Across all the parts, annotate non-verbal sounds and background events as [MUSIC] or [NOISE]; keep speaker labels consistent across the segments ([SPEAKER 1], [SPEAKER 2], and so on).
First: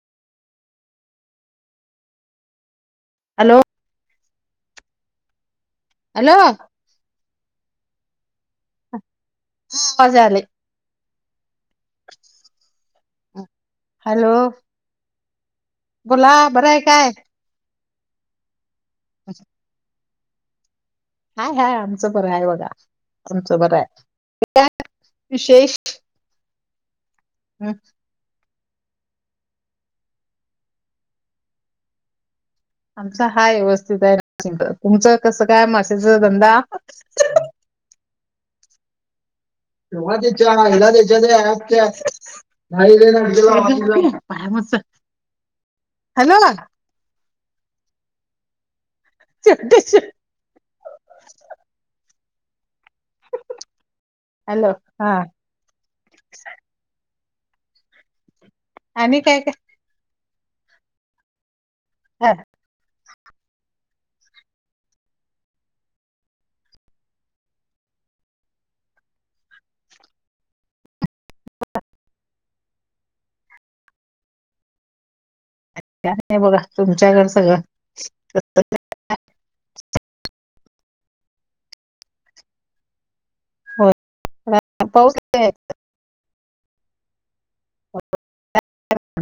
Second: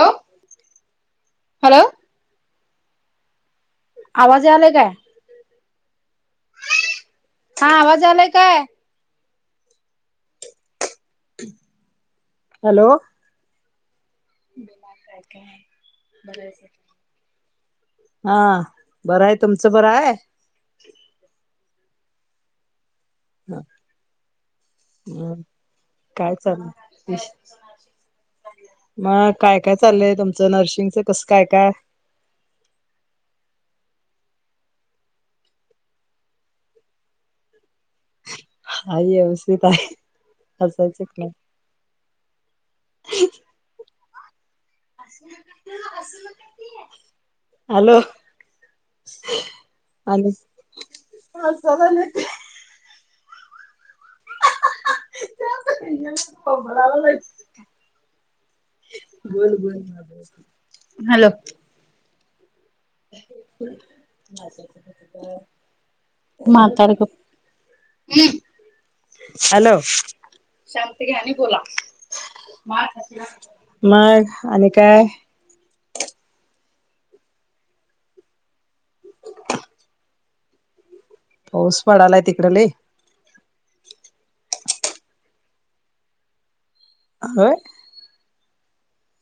[SPEAKER 1] Hello hello
[SPEAKER 2] hello
[SPEAKER 1] आवाज आलाय काय
[SPEAKER 2] हॅलो
[SPEAKER 1] हा आवाज आलाय काय
[SPEAKER 2] मजाले
[SPEAKER 1] हॅलो
[SPEAKER 2] हॅलो
[SPEAKER 1] [UNINTELLIGIBLE]
[SPEAKER 2] बोला बरं आहे काय
[SPEAKER 1] हा बरं आहे तुमचं बर आहे
[SPEAKER 2] हाय हाय आमचं बरय बघा आमचं
[SPEAKER 1] ह
[SPEAKER 2] बरं आहे
[SPEAKER 1] हम काय चाललं
[SPEAKER 2] हम
[SPEAKER 1] मग काय काय चाललंय तुमचं नर्सिंगचं कसं काय काय
[SPEAKER 2] आमचा हा व्यवस्थित आहे निश्चि तुमचं कसं काय माशचा धंदा
[SPEAKER 1] ह
[SPEAKER 2] एव्हा तेच्या एला देच्या ते नाही र ना पाय म
[SPEAKER 1] हॅलो अध
[SPEAKER 2] हॅलो हा
[SPEAKER 1] कबळा
[SPEAKER 2] आणि काय
[SPEAKER 1] बोल
[SPEAKER 2] काय
[SPEAKER 1] बोल हॅलो
[SPEAKER 2] हा
[SPEAKER 1] माातड क हम्म हॅलो शांती घ्यानी बोला मा मग आणि काय
[SPEAKER 2] अछ नाही बघा तुमच्या घर सगळं
[SPEAKER 1] पाऊस पडालाय तिकड ल
[SPEAKER 2] हो पाऊस
[SPEAKER 1] आ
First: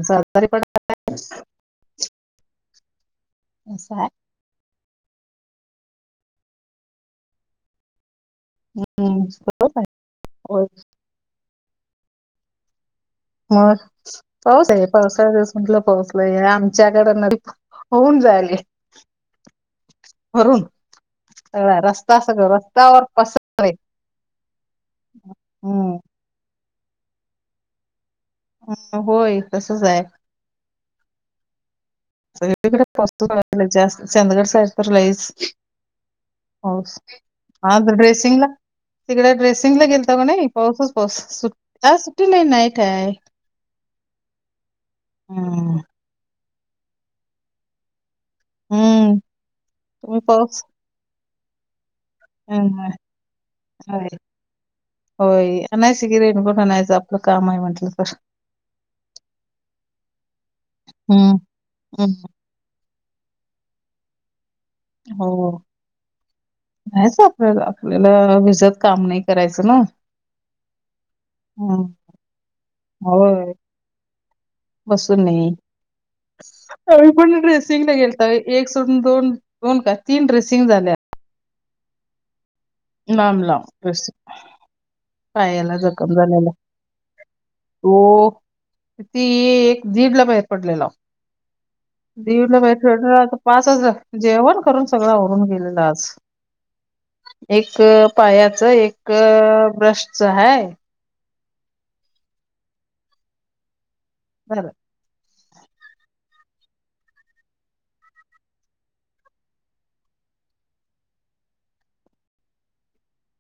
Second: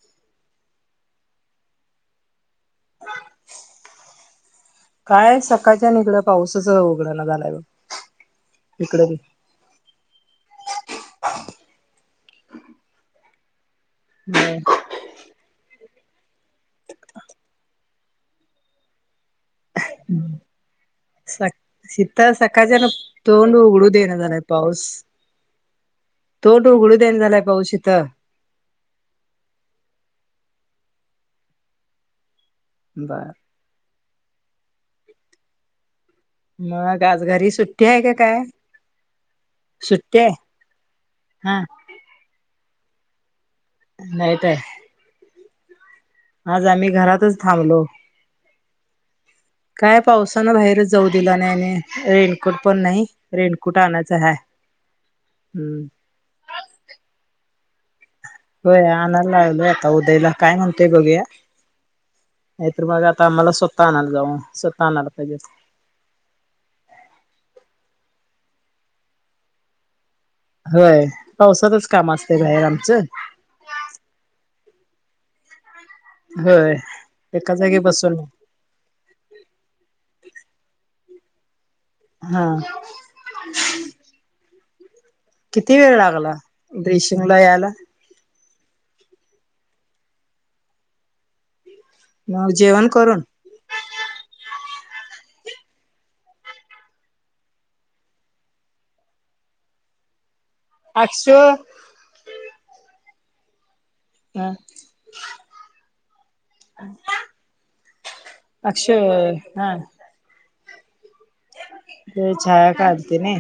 [SPEAKER 2] सरकार प असशा
[SPEAKER 1] काय सकाळच्या निकड पावसाच उघड ना झालाय बघ इिकड
[SPEAKER 2] हो हो म हो ते पावसाळ दिवस म्हटलं पाोसलं आमच्याकडे न होऊन जायल कररून सगळा रस्ता
[SPEAKER 1] इथं
[SPEAKER 2] सगळ
[SPEAKER 1] सकाळच्यान
[SPEAKER 2] रस्त्यावर
[SPEAKER 1] तोंड
[SPEAKER 2] पसरे
[SPEAKER 1] उघडू देणं झालाय
[SPEAKER 2] हम
[SPEAKER 1] तोड उघडू दे्यान झालाय पावशीथ
[SPEAKER 2] ह होय तसच आहे
[SPEAKER 1] बर
[SPEAKER 2] डेस्स्त चंदगड सा्रला हो
[SPEAKER 1] मग आज घरी
[SPEAKER 2] आ
[SPEAKER 1] सुट्टी आहे का काय
[SPEAKER 2] ड्रेसिंगला तिकडे ड्रेसिंग ला गेलत
[SPEAKER 1] सुट्टी
[SPEAKER 2] का
[SPEAKER 1] आहे
[SPEAKER 2] नाही पाऊसच पाऊस
[SPEAKER 1] हा
[SPEAKER 2] सुट्ट आ सुठे मन ये ठेय
[SPEAKER 1] नाहीेतय
[SPEAKER 2] हम
[SPEAKER 1] आज आम्ही घरातच थांबलो
[SPEAKER 2] हम्म
[SPEAKER 1] काय
[SPEAKER 2] तुम्ही
[SPEAKER 1] पावसानं
[SPEAKER 2] पाऊस
[SPEAKER 1] बाहेरच जाऊ दिला नने रे कट पण
[SPEAKER 2] हम्म,
[SPEAKER 1] नाही रेनकोट
[SPEAKER 2] होय
[SPEAKER 1] आणायच ह हम्म
[SPEAKER 2] ेकचं आपलं काम आहे म्हंटलं तर.
[SPEAKER 1] हो आणायला लागलो आता उद्याला काय म्हणतोय बघूया.
[SPEAKER 2] हम्म हम्म,
[SPEAKER 1] नाही तर मग आता आम्हाला स्वतः आणायला जाऊ. आणायला पाहिजेत
[SPEAKER 2] हो. नाहीच आपल्याला आपल्याला विजत काम नाही करायचं ना
[SPEAKER 1] होय पावसातच काम असते बाहेर आमचं.
[SPEAKER 2] होम बसून नाही
[SPEAKER 1] होय
[SPEAKER 2] ह पण
[SPEAKER 1] एका जागी
[SPEAKER 2] ड्रेसिंगला गेल.
[SPEAKER 1] बसून
[SPEAKER 2] एक सोडून दोन दोन का तीन ड्रेसिंग झाल्या.
[SPEAKER 1] हा
[SPEAKER 2] मामला.
[SPEAKER 1] किती वेळ लागला ब्रिशिंगला यायला.
[SPEAKER 2] हो त एक झीड ला बाहेर पडलेला.
[SPEAKER 1] मग
[SPEAKER 2] दिवलं
[SPEAKER 1] जेवण करून
[SPEAKER 2] पाहिटर पाच हजार जेवण करून सगळं होरून गेलेला आज. एक पायाच एक ब्रशच हा.
[SPEAKER 1] आठश. हम
[SPEAKER 2] झालं.
[SPEAKER 1] अक्षय हा. ते छाया काढतेने.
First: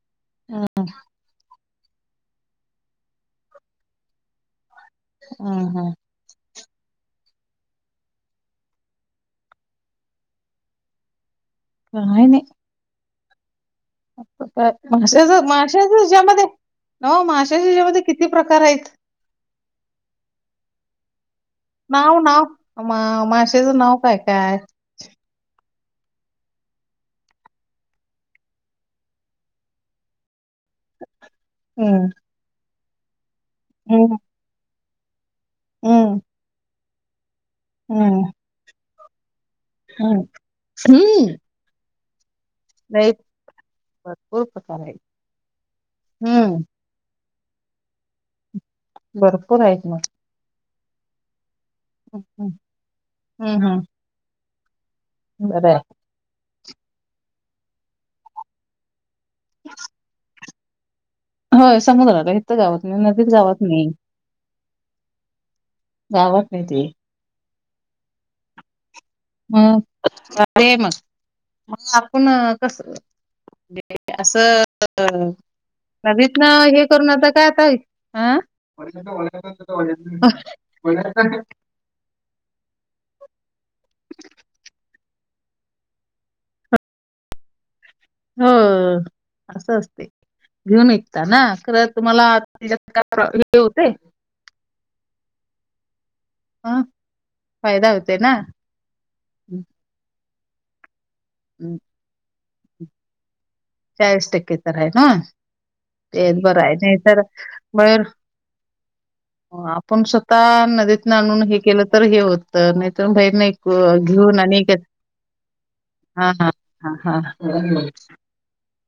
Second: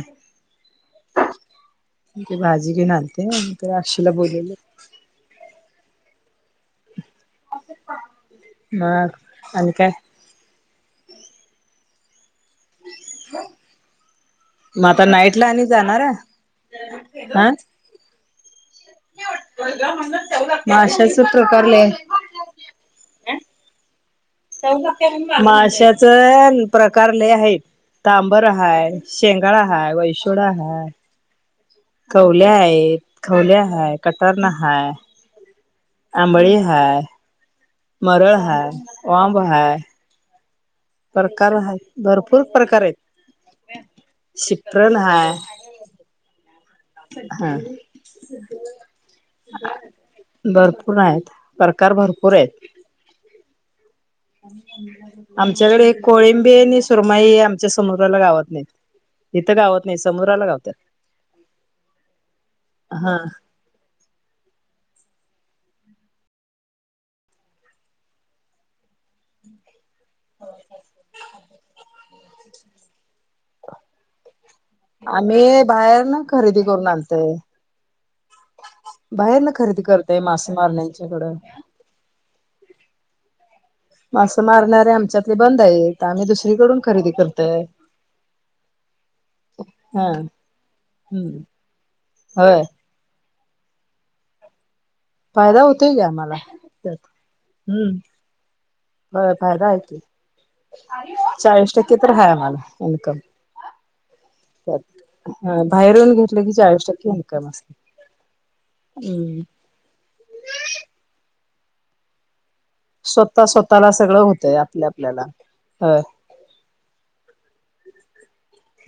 [SPEAKER 2] हा
[SPEAKER 1] ते भाजी घेनालते अक्षीला बोलवले.
[SPEAKER 2] ह हा.
[SPEAKER 1] ह आणि काय..
[SPEAKER 2] काय नाही
[SPEAKER 1] हा
[SPEAKER 2] माशच
[SPEAKER 1] जाणार आहे
[SPEAKER 2] माशाच्याच्यामध्ये न माशाच्याच्यामध्ये किती प्रकार आहेत.
[SPEAKER 1] ाच [UNINTELLIGIBLE] करी ले
[SPEAKER 2] नाव नाव माशचं नाव काय काय.
[SPEAKER 1] माशाच प्रकार लई आहे. तांबर हाय शेंगाळा हाय वैसोडा हाय.
[SPEAKER 2] हम्
[SPEAKER 1] खोल्या आहेत खवल्या हाय
[SPEAKER 2] हं.
[SPEAKER 1] कटारन हाय.
[SPEAKER 2] हं.
[SPEAKER 1] आंबळी हाय मरळ हाय वांब हाय.
[SPEAKER 2] हम्
[SPEAKER 1] प्रकार आहे भरपूर प्रकार
[SPEAKER 2] नाहीत
[SPEAKER 1] आहेत शिप्रण हाय
[SPEAKER 2] हम्
[SPEAKER 1] हा
[SPEAKER 2] भरपूर आहेत मग
[SPEAKER 1] भरपूर आहेत. प्रकार
[SPEAKER 2] हम्
[SPEAKER 1] भरपूर
[SPEAKER 2] हम्
[SPEAKER 1] आहेत
[SPEAKER 2] हम् हम्.
[SPEAKER 1] आमच्याकडे कोळिंबी आणि सुरमाई आमच्या समुद्राला गावत नाहीत. इथं गावत नाही समुद्राला गावतात.
[SPEAKER 2] होय समुद्रला इथं गावत
[SPEAKER 1] हा
[SPEAKER 2] नदीत गावत. [UNINTELLIGIBLE] नाही ते. ह अरे आहे मग आपण कस. असं
[SPEAKER 1] आम्ही बाहेर
[SPEAKER 2] नवीत ना
[SPEAKER 1] खरेदी
[SPEAKER 2] हे करून आता
[SPEAKER 1] आणतय
[SPEAKER 2] काय आता हं.
[SPEAKER 1] बाहेर ना खरेदी करतय मासे मारण्याच्याकडं
[SPEAKER 2] [UNINTELLIGIBLE]
[SPEAKER 1] मासे मारणारे आमच्यातले बंद आहेत आम्ही दुसरीकडून खरेदी करतोय.
[SPEAKER 2] हो असं असतेय
[SPEAKER 1] हा
[SPEAKER 2] घेऊन इकता
[SPEAKER 1] हम्म
[SPEAKER 2] ना खरं तुम्हाला.
[SPEAKER 1] होय
[SPEAKER 2] [UNINTELLIGIBLE] [UNINTELLIGIBLE] हे होते,
[SPEAKER 1] फायदा होतोय कीआम्हाला,
[SPEAKER 2] अ?
[SPEAKER 1] त्यात
[SPEAKER 2] फायदा
[SPEAKER 1] हम्,
[SPEAKER 2] होते ना?
[SPEAKER 1] होय
[SPEAKER 2] हं,
[SPEAKER 1] फायदा आहे की, चाळीस
[SPEAKER 2] हं.
[SPEAKER 1] टक्के तर आहे आम्हाला, इन्कम.
[SPEAKER 2] चाळीस टक्के,
[SPEAKER 1] त्या बाहेरून घेतलं की,
[SPEAKER 2] बरं आहे.
[SPEAKER 1] चाळीस टक्के इन्कम असते.
[SPEAKER 2] नाहीतर
[SPEAKER 1] हम्म,
[SPEAKER 2] पण स्वतः नदीत ना आणून, हे केलं तर हे होत. नाही त बाहीर
[SPEAKER 1] स्वतः
[SPEAKER 2] नाही
[SPEAKER 1] स्वतःला सगळं
[SPEAKER 2] घेऊन
[SPEAKER 1] होतंय
[SPEAKER 2] अनेक, [UNINTELLIGIBLE]
[SPEAKER 1] आपल्या आपल्याला ह
[SPEAKER 2] हा, हा, हा, हा,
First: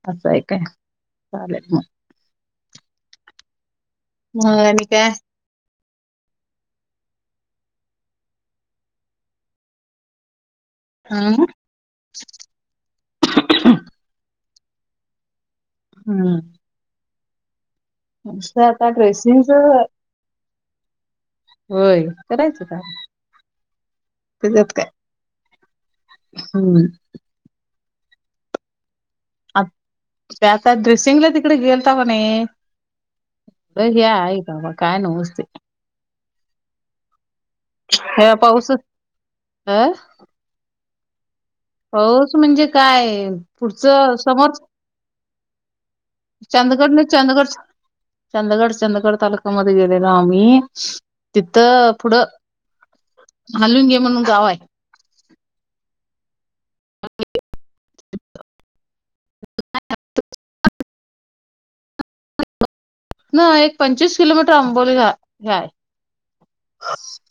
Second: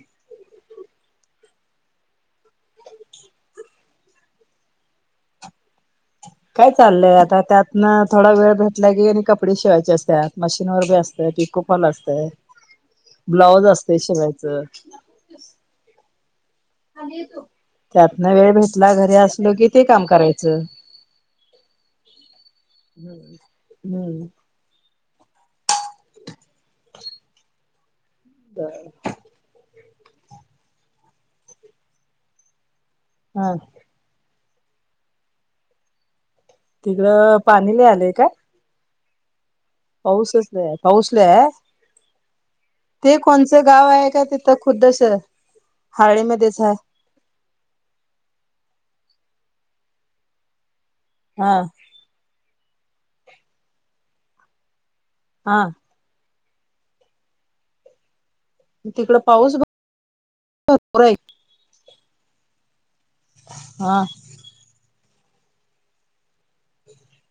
[SPEAKER 2] असं आहे काय, चालेल मग, म आणि काय?
[SPEAKER 1] काय चाललंय आता, त्यातन थोडा वेळ भेटला की, आणि कपडे शिवायचे असतात. मशीन वर बी असतय,
[SPEAKER 2] हं?
[SPEAKER 1] पिकोफॉल असतय, ब्लाउज असतय शिवायचं.
[SPEAKER 2] हम्म,
[SPEAKER 1] त्यातन वेळ
[SPEAKER 2] आता
[SPEAKER 1] भेटला, घरी
[SPEAKER 2] ड्रेसिंगच
[SPEAKER 1] असलो की ते, काम करायचं.
[SPEAKER 2] होय, करायचं काम, [UNINTELLIGIBLE]
[SPEAKER 1] हम्म
[SPEAKER 2] त्याच्यात काय, हम्,
[SPEAKER 1] बरं,
[SPEAKER 2] आ, ते आता ड्रेसिंगला, तिकडे गेलताव कानी
[SPEAKER 1] हा,
[SPEAKER 2] लय हे की, बाबा काय नव्हच ते,
[SPEAKER 1] तिकडं, पाणी लय आलंय काय
[SPEAKER 2] ह्या पाऊसच [UNINTELLIGIBLE] ह,
[SPEAKER 1] पाऊसच लई हाय, पाऊस लई हाये!
[SPEAKER 2] पाऊस म्हणजे काय,
[SPEAKER 1] गाव
[SPEAKER 2] पुढचं, समोर
[SPEAKER 1] हळीमध्ये,
[SPEAKER 2] चंदगड न, चंदगड, चंदगड, चंदगड, तालुका मध्ये गेलेलो, आम्ही
[SPEAKER 1] हा
[SPEAKER 2] तिथं पुढं, हालून घे म्हणून गाव आहे.
[SPEAKER 1] हा, तिकड पाऊस, भरपूर आहे.
[SPEAKER 2] हितन एक
[SPEAKER 1] हा
[SPEAKER 2] पंचवीस किलोमीटर, आंबोली गावे हे आहे.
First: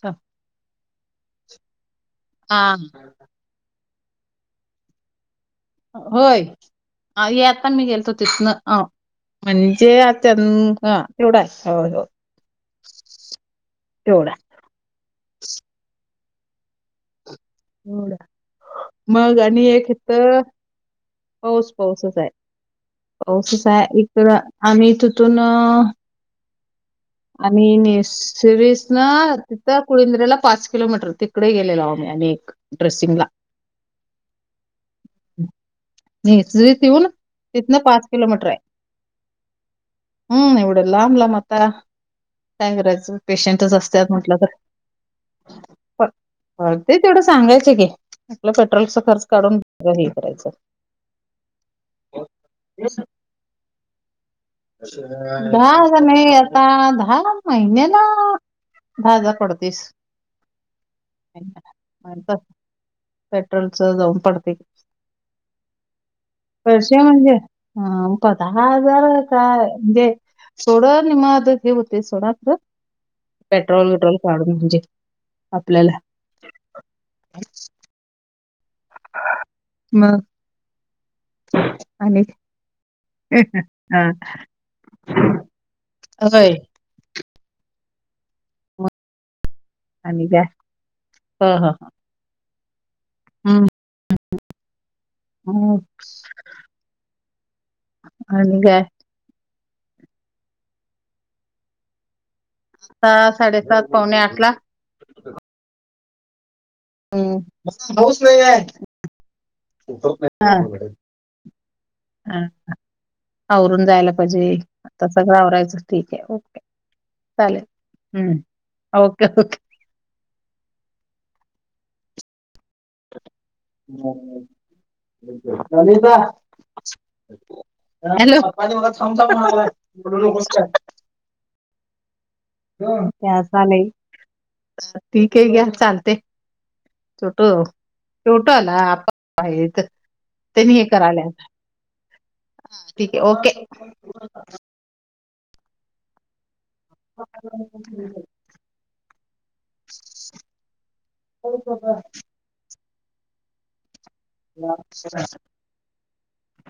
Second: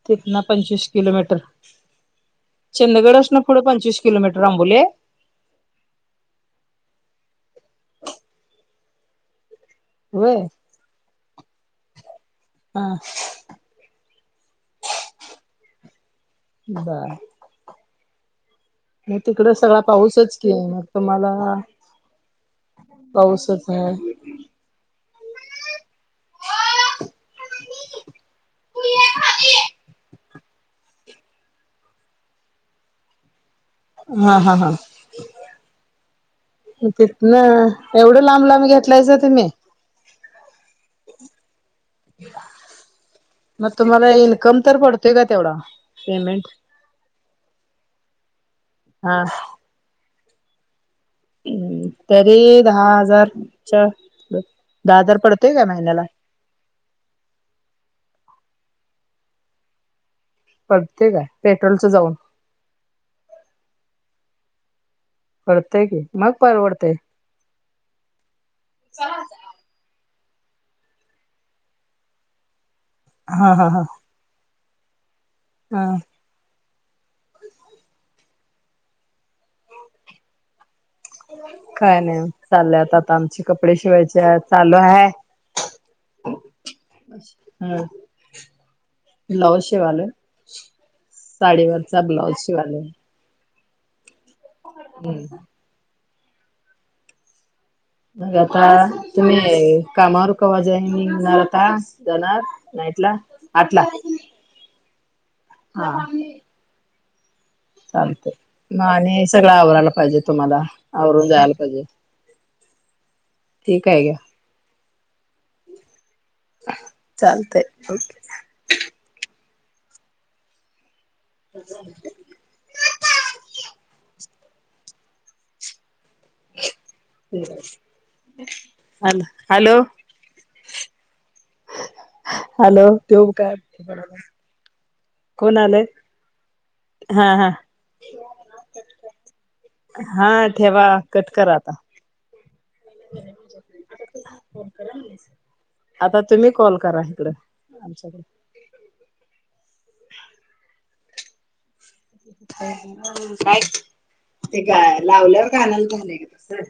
[SPEAKER 1] तिथ ना पंचवीस किलोमीटर,
[SPEAKER 2] हा
[SPEAKER 1] चंदगड असना पुढं पंचवीस किलोमीटर अबोली आहे,
[SPEAKER 2] होय, हे आता मी गेलतो तिथनं म्हणजे आ ते
[SPEAKER 1] व्हय
[SPEAKER 2] [UNINTELLIGIBLE] न तेवड हाय.
[SPEAKER 1] हा
[SPEAKER 2] [UNINTELLIGIBLE] तेवढा
[SPEAKER 1] [UNINTELLIGIBLE] बर,
[SPEAKER 2] मग
[SPEAKER 1] तिकड
[SPEAKER 2] आणि
[SPEAKER 1] सगळा
[SPEAKER 2] एक हित,
[SPEAKER 1] पाऊसच की मग तुम्हाला
[SPEAKER 2] पाऊस पाऊसच आहे. पाऊसच आहे, एकतर आम्ही तिथून आणि नीसरिसना तिथ, कुळिंद्रला पाच किलोमीटर, तिकडे गेलेलो आमी अनेक ड्रेस्सिंगला
[SPEAKER 1] हा, हा, हा,
[SPEAKER 2] निसरीत
[SPEAKER 1] म
[SPEAKER 2] येऊन
[SPEAKER 1] तिथ ना,
[SPEAKER 2] तिथनं पाच
[SPEAKER 1] एवढं लांब,
[SPEAKER 2] किलोमीटर आहे.
[SPEAKER 1] लांब घेतलाययसा तुम्ही
[SPEAKER 2] हम्म एवढं लांब लाब, आता काय करायचं, पेशंटच
[SPEAKER 1] मग तुम्हाला
[SPEAKER 2] असतात म्हटलं तर
[SPEAKER 1] इन्कम पडतोय का तेवढा पेमेंट
[SPEAKER 2] पळ ते तेवढं सांगायच की, आपलं पेट्रोलचा
[SPEAKER 1] हा
[SPEAKER 2] खर्च काढून. हे करायचं.
[SPEAKER 1] हम्, तरी दहा हजारच्या दहा हजार पडतोय का
[SPEAKER 2] दहा हजार
[SPEAKER 1] महिन्याला
[SPEAKER 2] नाही. आता दहा महिन्या ला, दहा हजार पडतीस.
[SPEAKER 1] पडतय काय पेट्रोलच जाऊन
[SPEAKER 2] [UNINTELLIGIBLE] पेट्रोलच जाऊन पडतयं
[SPEAKER 1] पडतय की मग परवडतय
[SPEAKER 2] पैसे म्हणजे हा प दहा हजार म्हणजे जे थोड निम आद हे होतयच सोडा खरं.
[SPEAKER 1] हा हा हा
[SPEAKER 2] पेट्रोल विेट्रोल काढून म्हणजे
[SPEAKER 1] हा
[SPEAKER 2] आपल्याला मग
[SPEAKER 1] काय नाही
[SPEAKER 2] आणि
[SPEAKER 1] ओ चालल्यात आता आमचे कपडे
[SPEAKER 2] हा,
[SPEAKER 1] शिवायची आहेत चालू आहे.
[SPEAKER 2] व्हयं.
[SPEAKER 1] हम्म. ब्लाऊज शिवायलोय
[SPEAKER 2] आणि काय
[SPEAKER 1] साडीवरचा ब्लाउज शिवालोय..
[SPEAKER 2] हम्म.
[SPEAKER 1] हम्म.
[SPEAKER 2] उप्स.
[SPEAKER 1] मग आता
[SPEAKER 2] काय
[SPEAKER 1] तुम्ही कामावर कवा जॉईंनींग होणार आता जाणार. नाईटला
[SPEAKER 2] सहा
[SPEAKER 1] आटला.
[SPEAKER 2] साडेसात पावणे आठ ला
[SPEAKER 1] हा.
[SPEAKER 2] हम पाऊस
[SPEAKER 1] चालतंय.
[SPEAKER 2] लई आये
[SPEAKER 1] मग आणि सगळं आवरायला पाहिजे
[SPEAKER 2] हा.
[SPEAKER 1] तुम्हाला आवरून जायला पाहिजे
[SPEAKER 2] हा ह आवरून
[SPEAKER 1] ठीक आहे
[SPEAKER 2] जायला
[SPEAKER 1] घ्या.
[SPEAKER 2] पाहिजे. आता सगळं आवरायचं ठीक आहे ओके
[SPEAKER 1] चालतंय
[SPEAKER 2] चालेल
[SPEAKER 1] ओके.
[SPEAKER 2] हम्म ओके ओके.
[SPEAKER 1] [UNINTELLIGIBLE]
[SPEAKER 2] गणेश दा हॅलो पप्पांनी मला खाऊन
[SPEAKER 1] हॅलो
[SPEAKER 2] चावून मारलाय
[SPEAKER 1] हॅलो
[SPEAKER 2] बोलू नकोस काय अ ह ह.
[SPEAKER 1] हॅलो ठेवू
[SPEAKER 2] घ्या
[SPEAKER 1] काय
[SPEAKER 2] चालेल ठीक आहे
[SPEAKER 1] कोण
[SPEAKER 2] घ्या
[SPEAKER 1] आलंय?
[SPEAKER 2] चालतय.
[SPEAKER 1] हा हा
[SPEAKER 2] उठव कुटो आला आप हयात
[SPEAKER 1] हा
[SPEAKER 2] त्यांनी हे
[SPEAKER 1] ठेवा कट
[SPEAKER 2] करायल्यात.
[SPEAKER 1] करा आता.
[SPEAKER 2] ठीक आहे ओके.
[SPEAKER 1] आता तुम्ही कॉल करा हिकड आमच्याकड.
[SPEAKER 2] [UNINTELLIGIBLE]
[SPEAKER 1] काय ते काय लावल्यावर कानाला झालंय ग तस.